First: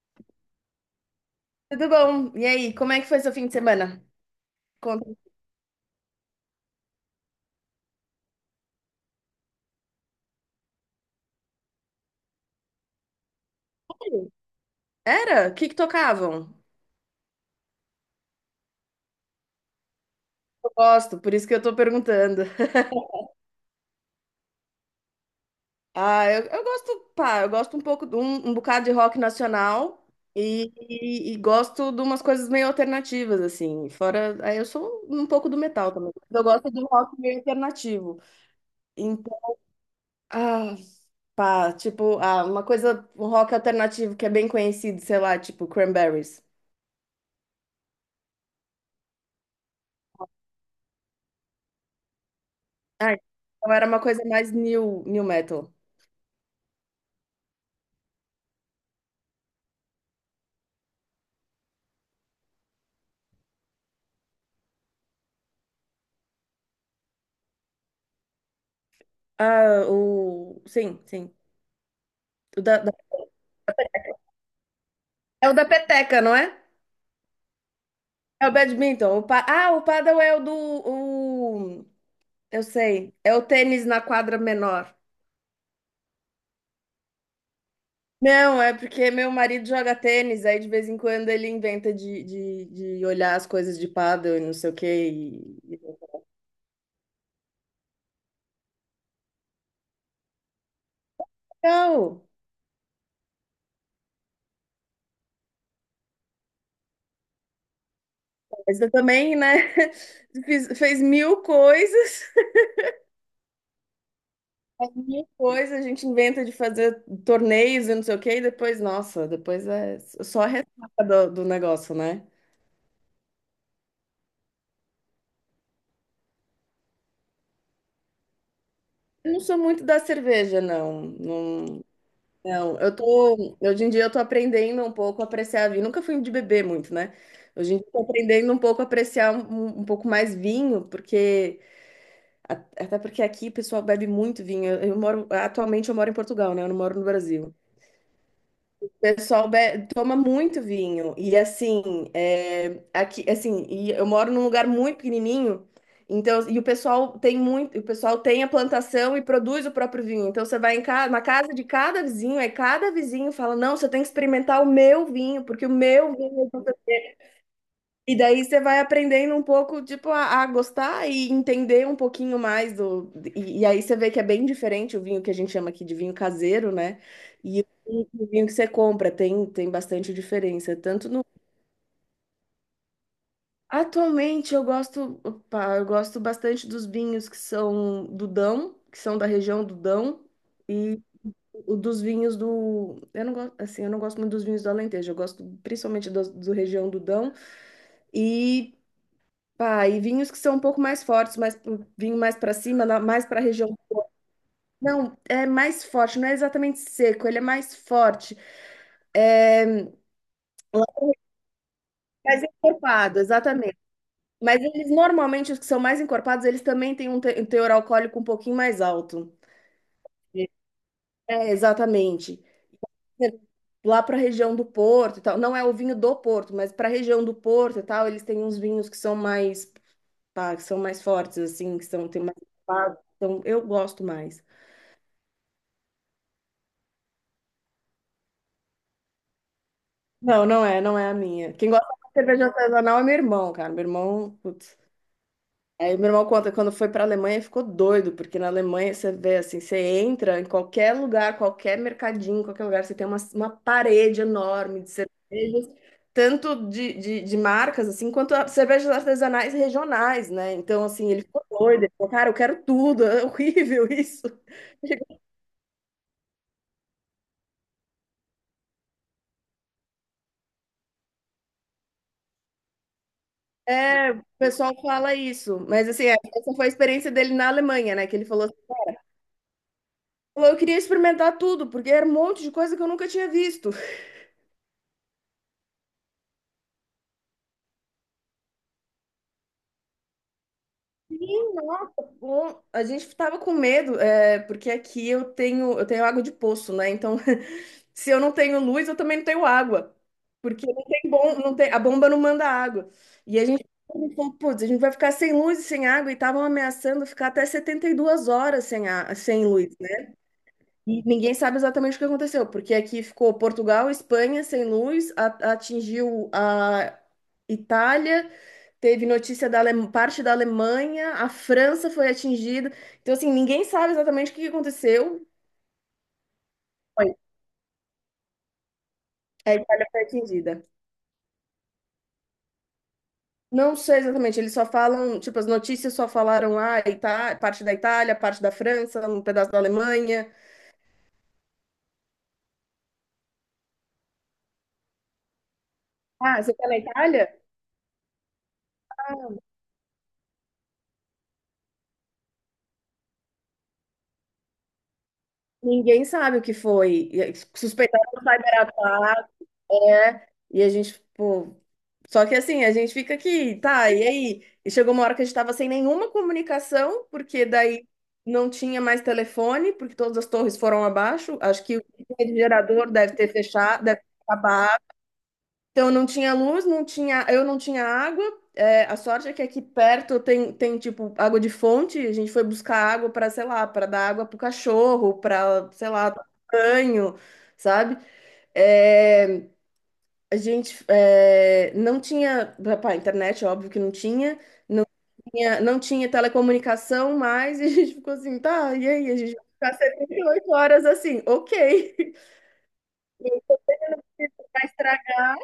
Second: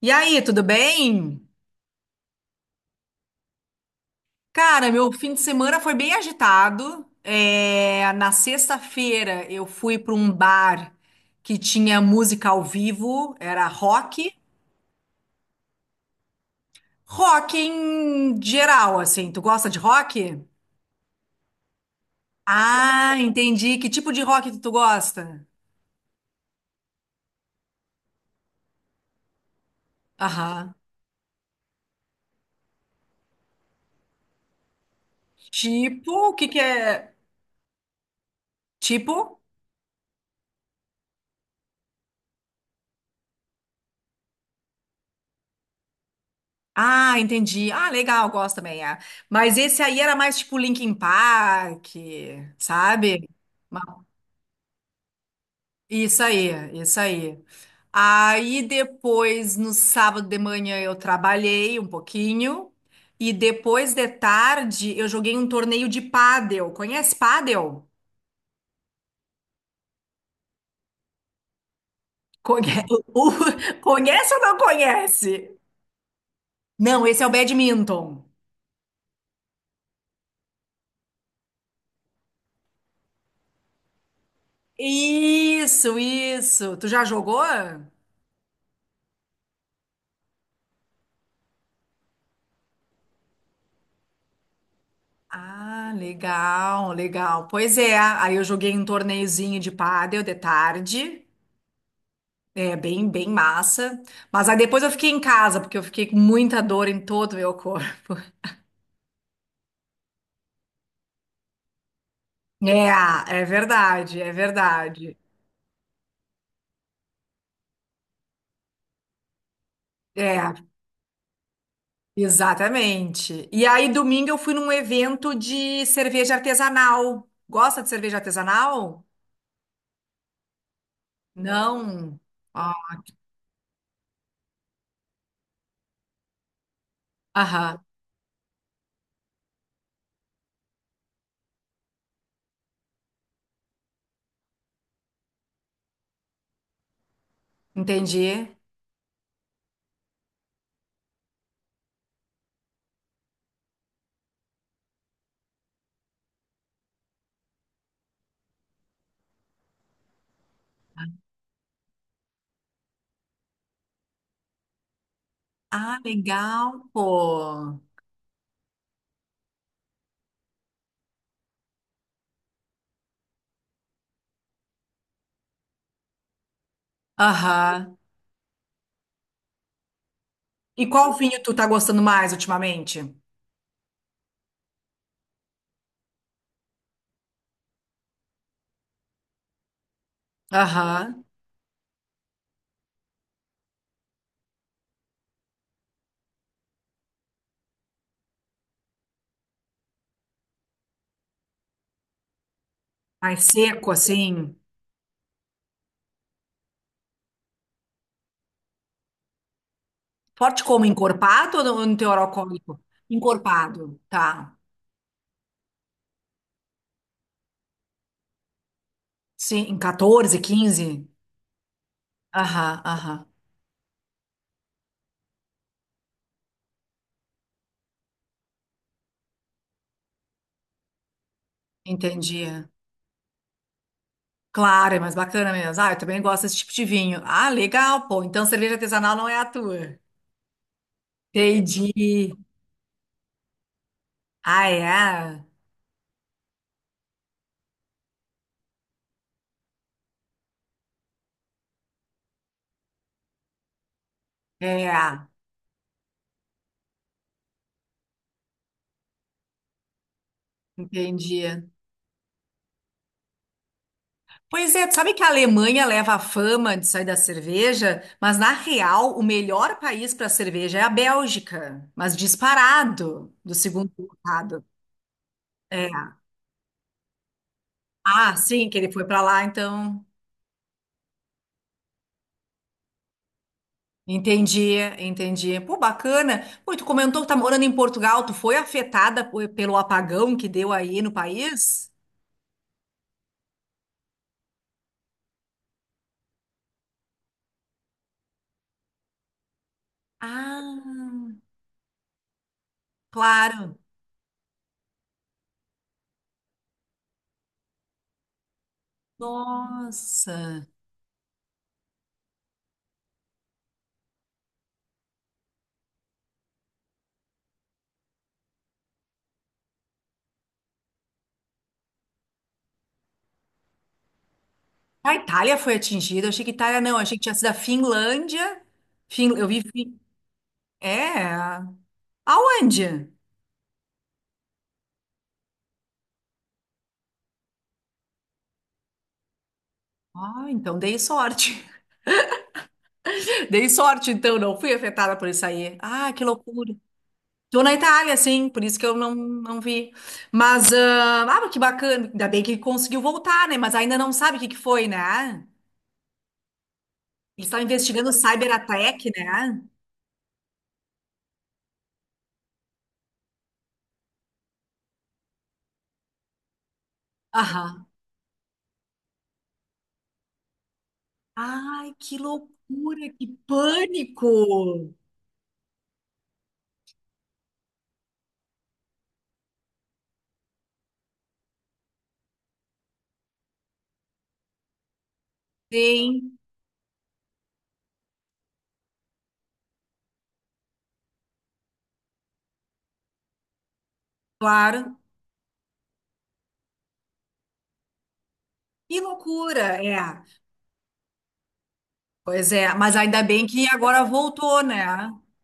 E aí, tudo bem? Tudo bom? E aí, como é que foi seu fim de semana? Cara, Conta meu um fim de semana foi bem agitado. Na sexta-feira eu fui para um bar que tinha música ao vivo, era rock. pouquinho. Era? O que que tocavam? Rock em geral, assim. Tu gosta de rock? Eu gosto, por isso que eu tô perguntando. Ah, entendi. Que tipo de rock tu gosta? Ah, eu gosto, pá, eu gosto um pouco de um bocado de rock nacional e, Aham. e- e gosto de umas coisas meio alternativas, assim. Fora, aí eu sou um pouco do metal Tipo, também. o Eu que que gosto de um é? rock meio alternativo. Então, Tipo? ah, pá, tipo, uma coisa, um rock alternativo que é bem conhecido, sei lá, tipo Cranberries. Ah, entendi. Ah, legal, gosto também. É. Mas esse aí era mais tipo Linkin Park, Ah, sabe? então era uma coisa mais new metal. Isso aí, isso aí. Aí depois, no sábado de manhã, eu trabalhei um pouquinho. E depois de tarde, eu joguei um torneio de pádel. Conhece pádel? Ah, o. Sim, sim. O da, Conhe- da- o- Conhece ou não É o conhece? da peteca, não é? Não, esse é o badminton. É o badminton. O pa... Ah, o paddle é o do. O... Eu sei. É o tênis na quadra menor. Isso, isso. Tu já jogou? Não, é porque meu marido joga tênis, aí de vez em quando ele inventa de olhar as coisas de paddle e não sei o quê. E... e- Ah, legal, legal. Pois é, aí eu joguei um torneiozinho de pádel de tarde. Legal! É bem, bem massa. Mas aí depois eu fiquei em casa, porque eu fiquei com muita dor em todo o meu corpo. Mas eu também, né? Fez mil coisas. É, é verdade, é verdade. Alguma coisa a gente inventa de fazer torneios e não sei o quê, e depois, nossa, depois é É, só a ressaca do, do negócio, né? exatamente. E aí domingo eu fui num evento de cerveja artesanal. Gosta de cerveja artesanal? Eu não sou muito da cerveja, não. Não, Não. Ó, não. Eu tô, hoje em dia eu tô aprendendo um pouco a apreciar vinho. Nunca fui de beber muito, né? Hoje em aham, dia eu tô aprendendo um pouco a apreciar um pouco mais vinho, porque a- até porque aqui o pessoal bebe muito vinho. Eu moro, atualmente eu moro em Portugal, né? Eu não moro no Brasil. entendi. Pessoal be- toma muito vinho. E assim, é, aqui, assim, e eu moro num lugar muito pequenininho. Então, e o pessoal tem muito, o pessoal tem a plantação e produz o próprio vinho. Então você vai em casa na casa de cada vizinho, aí cada vizinho fala: "Não, você tem que experimentar o meu vinho, porque o Ah, meu vinho é legal, especial." pô. E daí você vai aprendendo um pouco, tipo, a gostar e entender um pouquinho mais do. E aí você vê que é bem diferente o vinho que a gente chama aqui de vinho caseiro, né? E o Aham. o vinho que você compra tem, tem bastante diferença. E Tanto qual no. vinho tu tá gostando mais ultimamente? Atualmente eu gosto, opa, eu gosto bastante dos vinhos que são do Dão, que são da região do Dão, e Aham. o dos vinhos do. Eu não gosto, assim, eu não gosto muito dos vinhos do Alentejo, eu gosto principalmente do região do Dão. E pá, e vinhos que são um pouco mais fortes, vinho mais para cima, mais para Mais a região. seco, assim? Não, é mais forte, não é exatamente seco, ele é mais forte, é Forte como? Encorpado ou no teor mais alcoólico? encorpado, exatamente. Encorpado, tá. Mas eles normalmente, os que são mais encorpados, eles também têm um teor alcoólico um pouquinho mais alto. Sim, em 14, 15. É, exatamente. Aham, aham. Lá para a região do Porto e tal, não é o vinho do Porto, mas para a região do Porto e tal, eles têm uns vinhos que são mais, pá, que são mais fortes, assim, que são, tem mais. Entendi. Então, eu gosto mais. Claro, é mais bacana mesmo. Ah, eu também gosto desse tipo de vinho. Ah, legal, pô. Então cerveja artesanal não é a tua. Não, não é, não é a minha. Quem gosta de Entendi. cerveja artesanal é meu irmão, cara. Meu irmão, Ah, putz. é? Aí meu irmão conta que quando foi pra Alemanha ele ficou doido, porque na Alemanha você vê assim, você entra em qualquer lugar, qualquer mercadinho, qualquer lugar, você tem uma parede enorme de É, cervejas, tanto de marcas assim, quanto cervejas artesanais regionais, né? Então, assim, ele ficou entendi. doido, ele falou, cara, eu quero tudo, é horrível isso. Pois é, tu sabe que a Alemanha leva a fama de sair da cerveja, mas na real, o melhor país para cerveja é a Bélgica, mas disparado do segundo É, o colocado. pessoal fala isso, É. mas assim, é, essa foi a experiência dele na Alemanha, né? Que ele Ah, falou sim, que ele foi pra lá, então. eu queria experimentar tudo, porque era um monte de coisa que eu nunca tinha visto. Entendi, entendi. Pô, bacana. Pô, tu comentou que tá morando em Portugal. Tu foi afetada po- pelo apagão que deu aí no Sim, país? nossa, bom. A gente tava com medo, é, porque aqui eu tenho água de poço, né? Então, se eu não tenho luz, eu também não tenho água. Porque Ah, não tem bom, não tem, a bomba não manda água. E a gente claro. falou, putz, a gente vai ficar sem luz e sem água, e estavam ameaçando ficar até 72 horas sem, a, sem luz. Nossa. E ninguém sabe exatamente o que aconteceu, porque aqui ficou Portugal, Espanha sem luz, atingiu a Itália, teve notícia da parte da Alemanha, a França foi atingida. Então, assim, ninguém sabe exatamente o que A aconteceu. Itália foi atingida. Eu achei que Itália não. Foi. Achei que tinha sido a Finlândia. Fin... Eu A vi. Itália Fin... foi atingida. É. Aonde? Não sei exatamente, eles só falam, tipo, as notícias só falaram, ah, parte da Itália, parte da França, um pedaço da Alemanha. Ah, então dei sorte. Dei sorte, então. Não fui afetada por isso aí. Ah, que Ah, você tá loucura. na Itália? Tô na Itália, sim, por isso que eu não, não vi. Mas, ah, ah, que bacana, ainda bem que conseguiu voltar, né? Mas ainda não sabe o que que foi, né? Ninguém sabe o que foi. E aí, Eles estão suspeitaram investigando o um cyber-ataque, cyberataque, né? né? E a gente, pô, só que assim, a gente fica aqui, tá, e aí? E chegou uma hora que a gente tava sem nenhuma comunicação, porque Aham. daí não tinha mais telefone, porque todas as torres foram abaixo. Acho que o Ai, que gerador loucura, deve que ter fechado, deve ter acabado. pânico! Então não tinha luz, não tinha, eu não tinha água. É, a sorte é que aqui perto tem, tem tipo água de fonte. A gente foi buscar água para, sei lá, para dar água pro cachorro, para, sei lá, tomar Sim, banho, sabe? É, a gente não tinha, pá, internet, óbvio que não tinha, claro. Não tinha telecomunicação mais, e a gente ficou assim, tá, e Que aí? A gente loucura, vai ficar é. 78 horas assim, ok, Pois é, mas ainda bem que agora voltou, vai né? estragar.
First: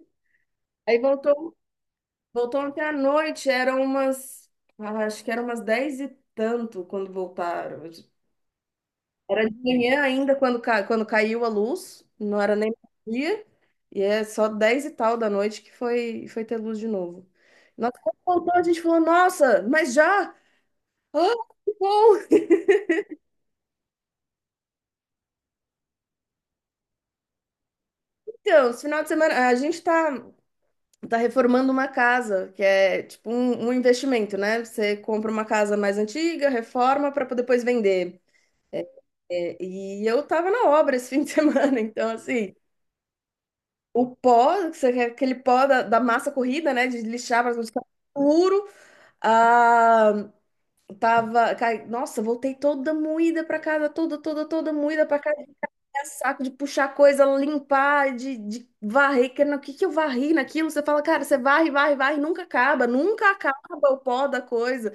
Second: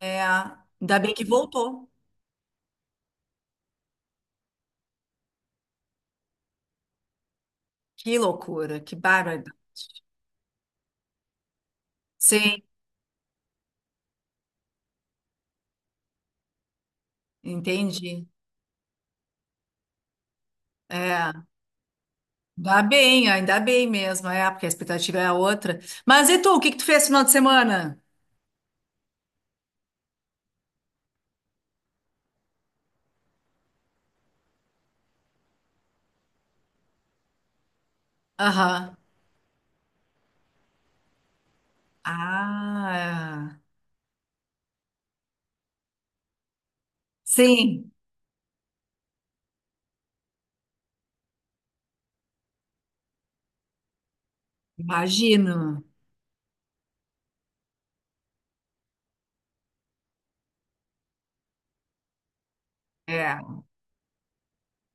É, ainda Aí bem que voltou, voltou. voltou ontem à noite, eram umas, ah, acho que eram umas 10 e tanto quando voltaram. Que loucura, que bárbaro. Era de manhã ainda quando, quando caiu a luz, não era Sim, nem dia, e é só 10 e tal da noite que foi, foi ter luz de novo. Nossa, quando entendi. voltou, a gente falou, nossa, mas já? Ah, É. que bom! Dá bem, ainda bem mesmo, é, porque a expectativa é a outra. Mas e tu, o que que tu fez no final de semana? Então, esse final de semana, a gente tá, tá reformando uma casa, que é tipo um investimento, né? Você compra uma casa mais antiga, reforma para depois vender. Aham. É, e eu tava na obra esse fim de semana, então assim. Ah, O pó, que você quer aquele pó da, da massa corrida, né? De lixar para ficar sim, puro. Ah, tava. Nossa, voltei toda moída para casa, toda, toda, toda moída para casa. imagino. É saco de puxar coisa, limpar, de varrer. Que, o que, que eu varri naquilo? Você fala, cara, você varre, varre, varre, nunca acaba, nunca É, acaba o pó da coisa.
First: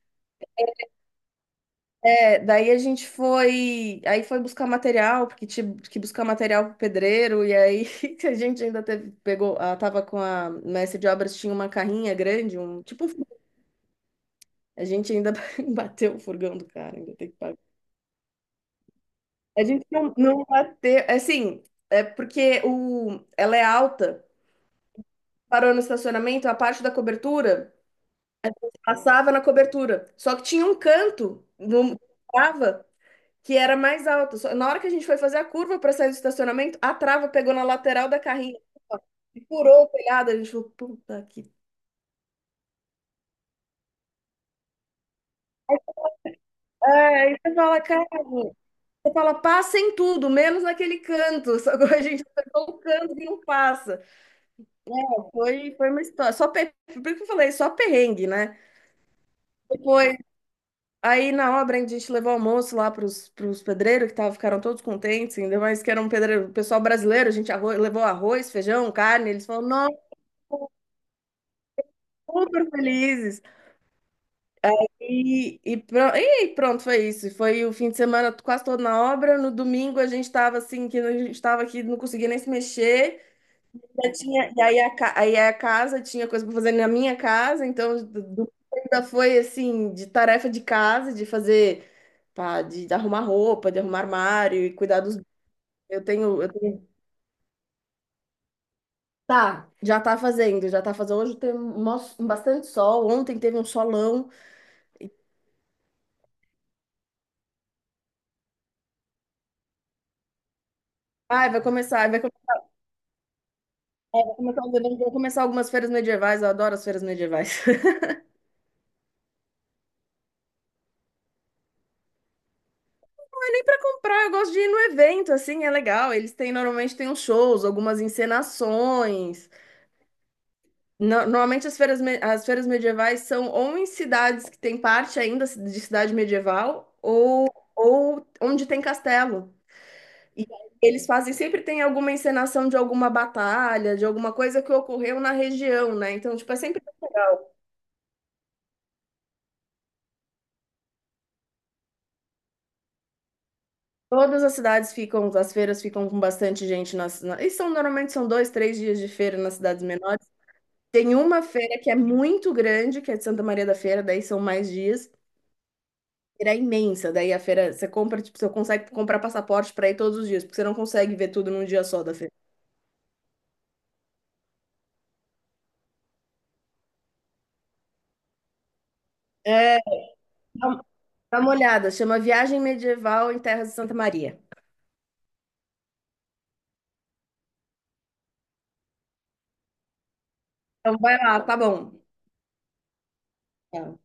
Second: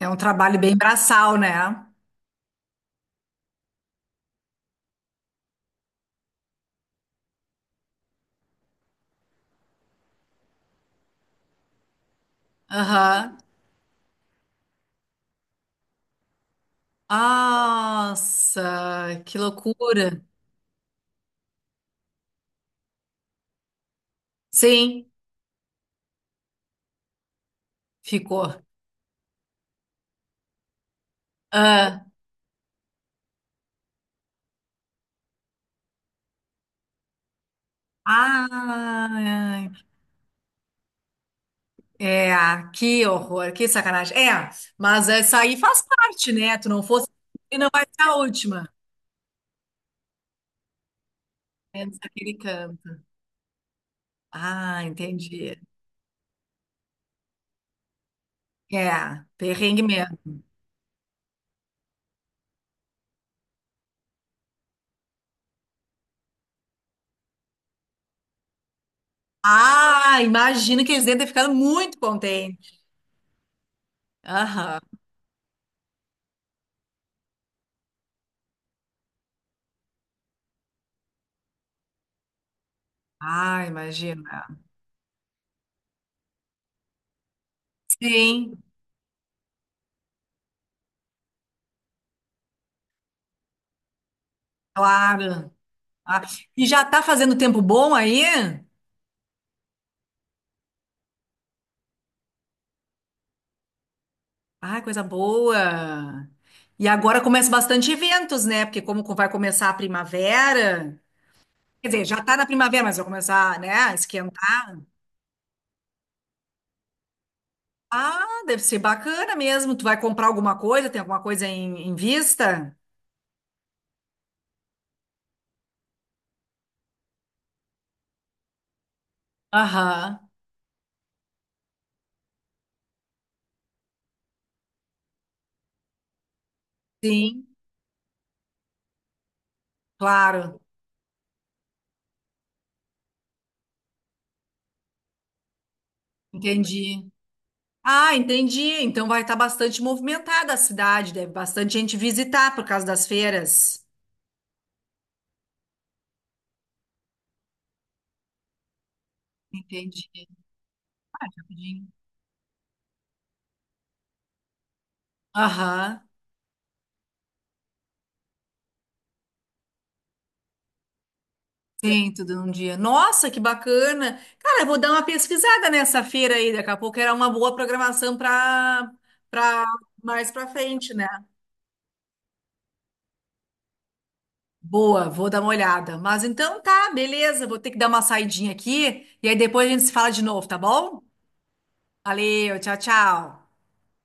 é um trabalho bem braçal, né? É, daí a gente foi, aí foi buscar material, porque tinha que buscar material pro pedreiro, e aí a gente ainda teve, pegou, ela tava com a mestre de obras, tinha uma carrinha grande, um, tipo, um Aham. furgão. A gente ainda bateu o furgão do cara, ainda tem que pagar. Nossa, que A gente não, loucura. não bateu, é assim, é porque o, ela é alta, Sim, parou no estacionamento, a parte da cobertura, ficou. passava na cobertura, só que tinha um canto, não Ah, que era mais alto. Na hora que a gente foi fazer a curva para sair do estacionamento, a trava pegou na lateral da carrinha assim, ó, e ah, furou o telhado. A gente falou, puta que. é, que horror, que sacanagem. É, mas essa aí faz parte, né? Tu não fosse, É, aí você e não fala, vai ser cara, a última. você fala, passa em tudo, menos naquele canto. Só É, que a gente acertou o canto que não passa. ah, entendi. Foi, foi uma história. Só per... Por que eu falei, só perrengue, né? É, perrengue Depois, mesmo. aí na obra a gente levou almoço lá pros, pros pedreiros, que tava, ficaram todos contentes, ainda mais que era um pedreiro, pessoal brasileiro, a gente levou arroz, feijão, carne. Eles falaram, não. Ah, imagino que eles devem ter ficado muito Super contentes. felizes. Aham. E pronto, foi isso. Foi o fim de semana quase todo na obra. No domingo a gente estava assim, que a gente estava aqui, não conseguia nem se mexer. Ah, Já imagina. tinha, e aí a casa tinha coisa para fazer na minha casa, então Sim, ainda foi assim, de tarefa de casa, de fazer, pá, arrumar roupa, de arrumar armário e cuidar dos. claro. Eu Ah, tenho, eu e já tenho. tá fazendo tempo bom aí? Tá, já tá fazendo, já tá fazendo. Hoje tem um, um bastante sol. Ontem teve um solão. Ah, coisa boa. E agora começa bastante eventos, né? Porque como vai começar a primavera, Ai, vai quer dizer, começar. Vai já tá na primavera, mas vai começar, né, a É, esquentar. vou começar algumas feiras medievais, eu adoro as feiras medievais. Ah, deve ser bacana mesmo. Tu vai comprar alguma coisa? Tem alguma coisa em, em vista? Não é nem pra comprar, eu gosto de ir no evento, assim, é legal. Eles têm, normalmente tem uns shows, algumas encenações. Aham. Normalmente as feiras, as feiras medievais são ou em cidades que tem parte ainda de cidade medieval, Sim. Ou onde tem castelo. E Claro, eles fazem, sempre tem alguma encenação de alguma batalha, de alguma coisa que ocorreu na região, né? Então, tipo, é sempre entendi. legal. Ah, entendi. Então vai estar bastante movimentada a cidade, deve bastante gente visitar por causa das feiras. Todas as cidades ficam, as feiras ficam com bastante gente nas, na, e são normalmente são 2, 3 dias de feira nas cidades Entendi, menores. Tem uma feira rapidinho. que é muito grande, que é de Santa Maria da Feira, daí são mais dias. Aham, Feira é imensa, daí a feira você compra, tipo, você consegue comprar passaporte para ir todos os dias, porque você não consegue ver tudo num dia só tem da feira. tudo num dia. Nossa, que bacana. Cara, eu vou dar uma pesquisada nessa feira aí, daqui a pouco era uma boa programação para para É, mais para dá um, frente, né? dá uma olhada, chama Viagem Medieval em Terras de Santa Maria. Boa, vou dar uma olhada. Mas então tá, beleza, vou ter que dar uma saidinha aqui e aí depois a gente se fala de novo, tá Então bom? vai lá, tá bom. Valeu, tchau, tchau. Tá.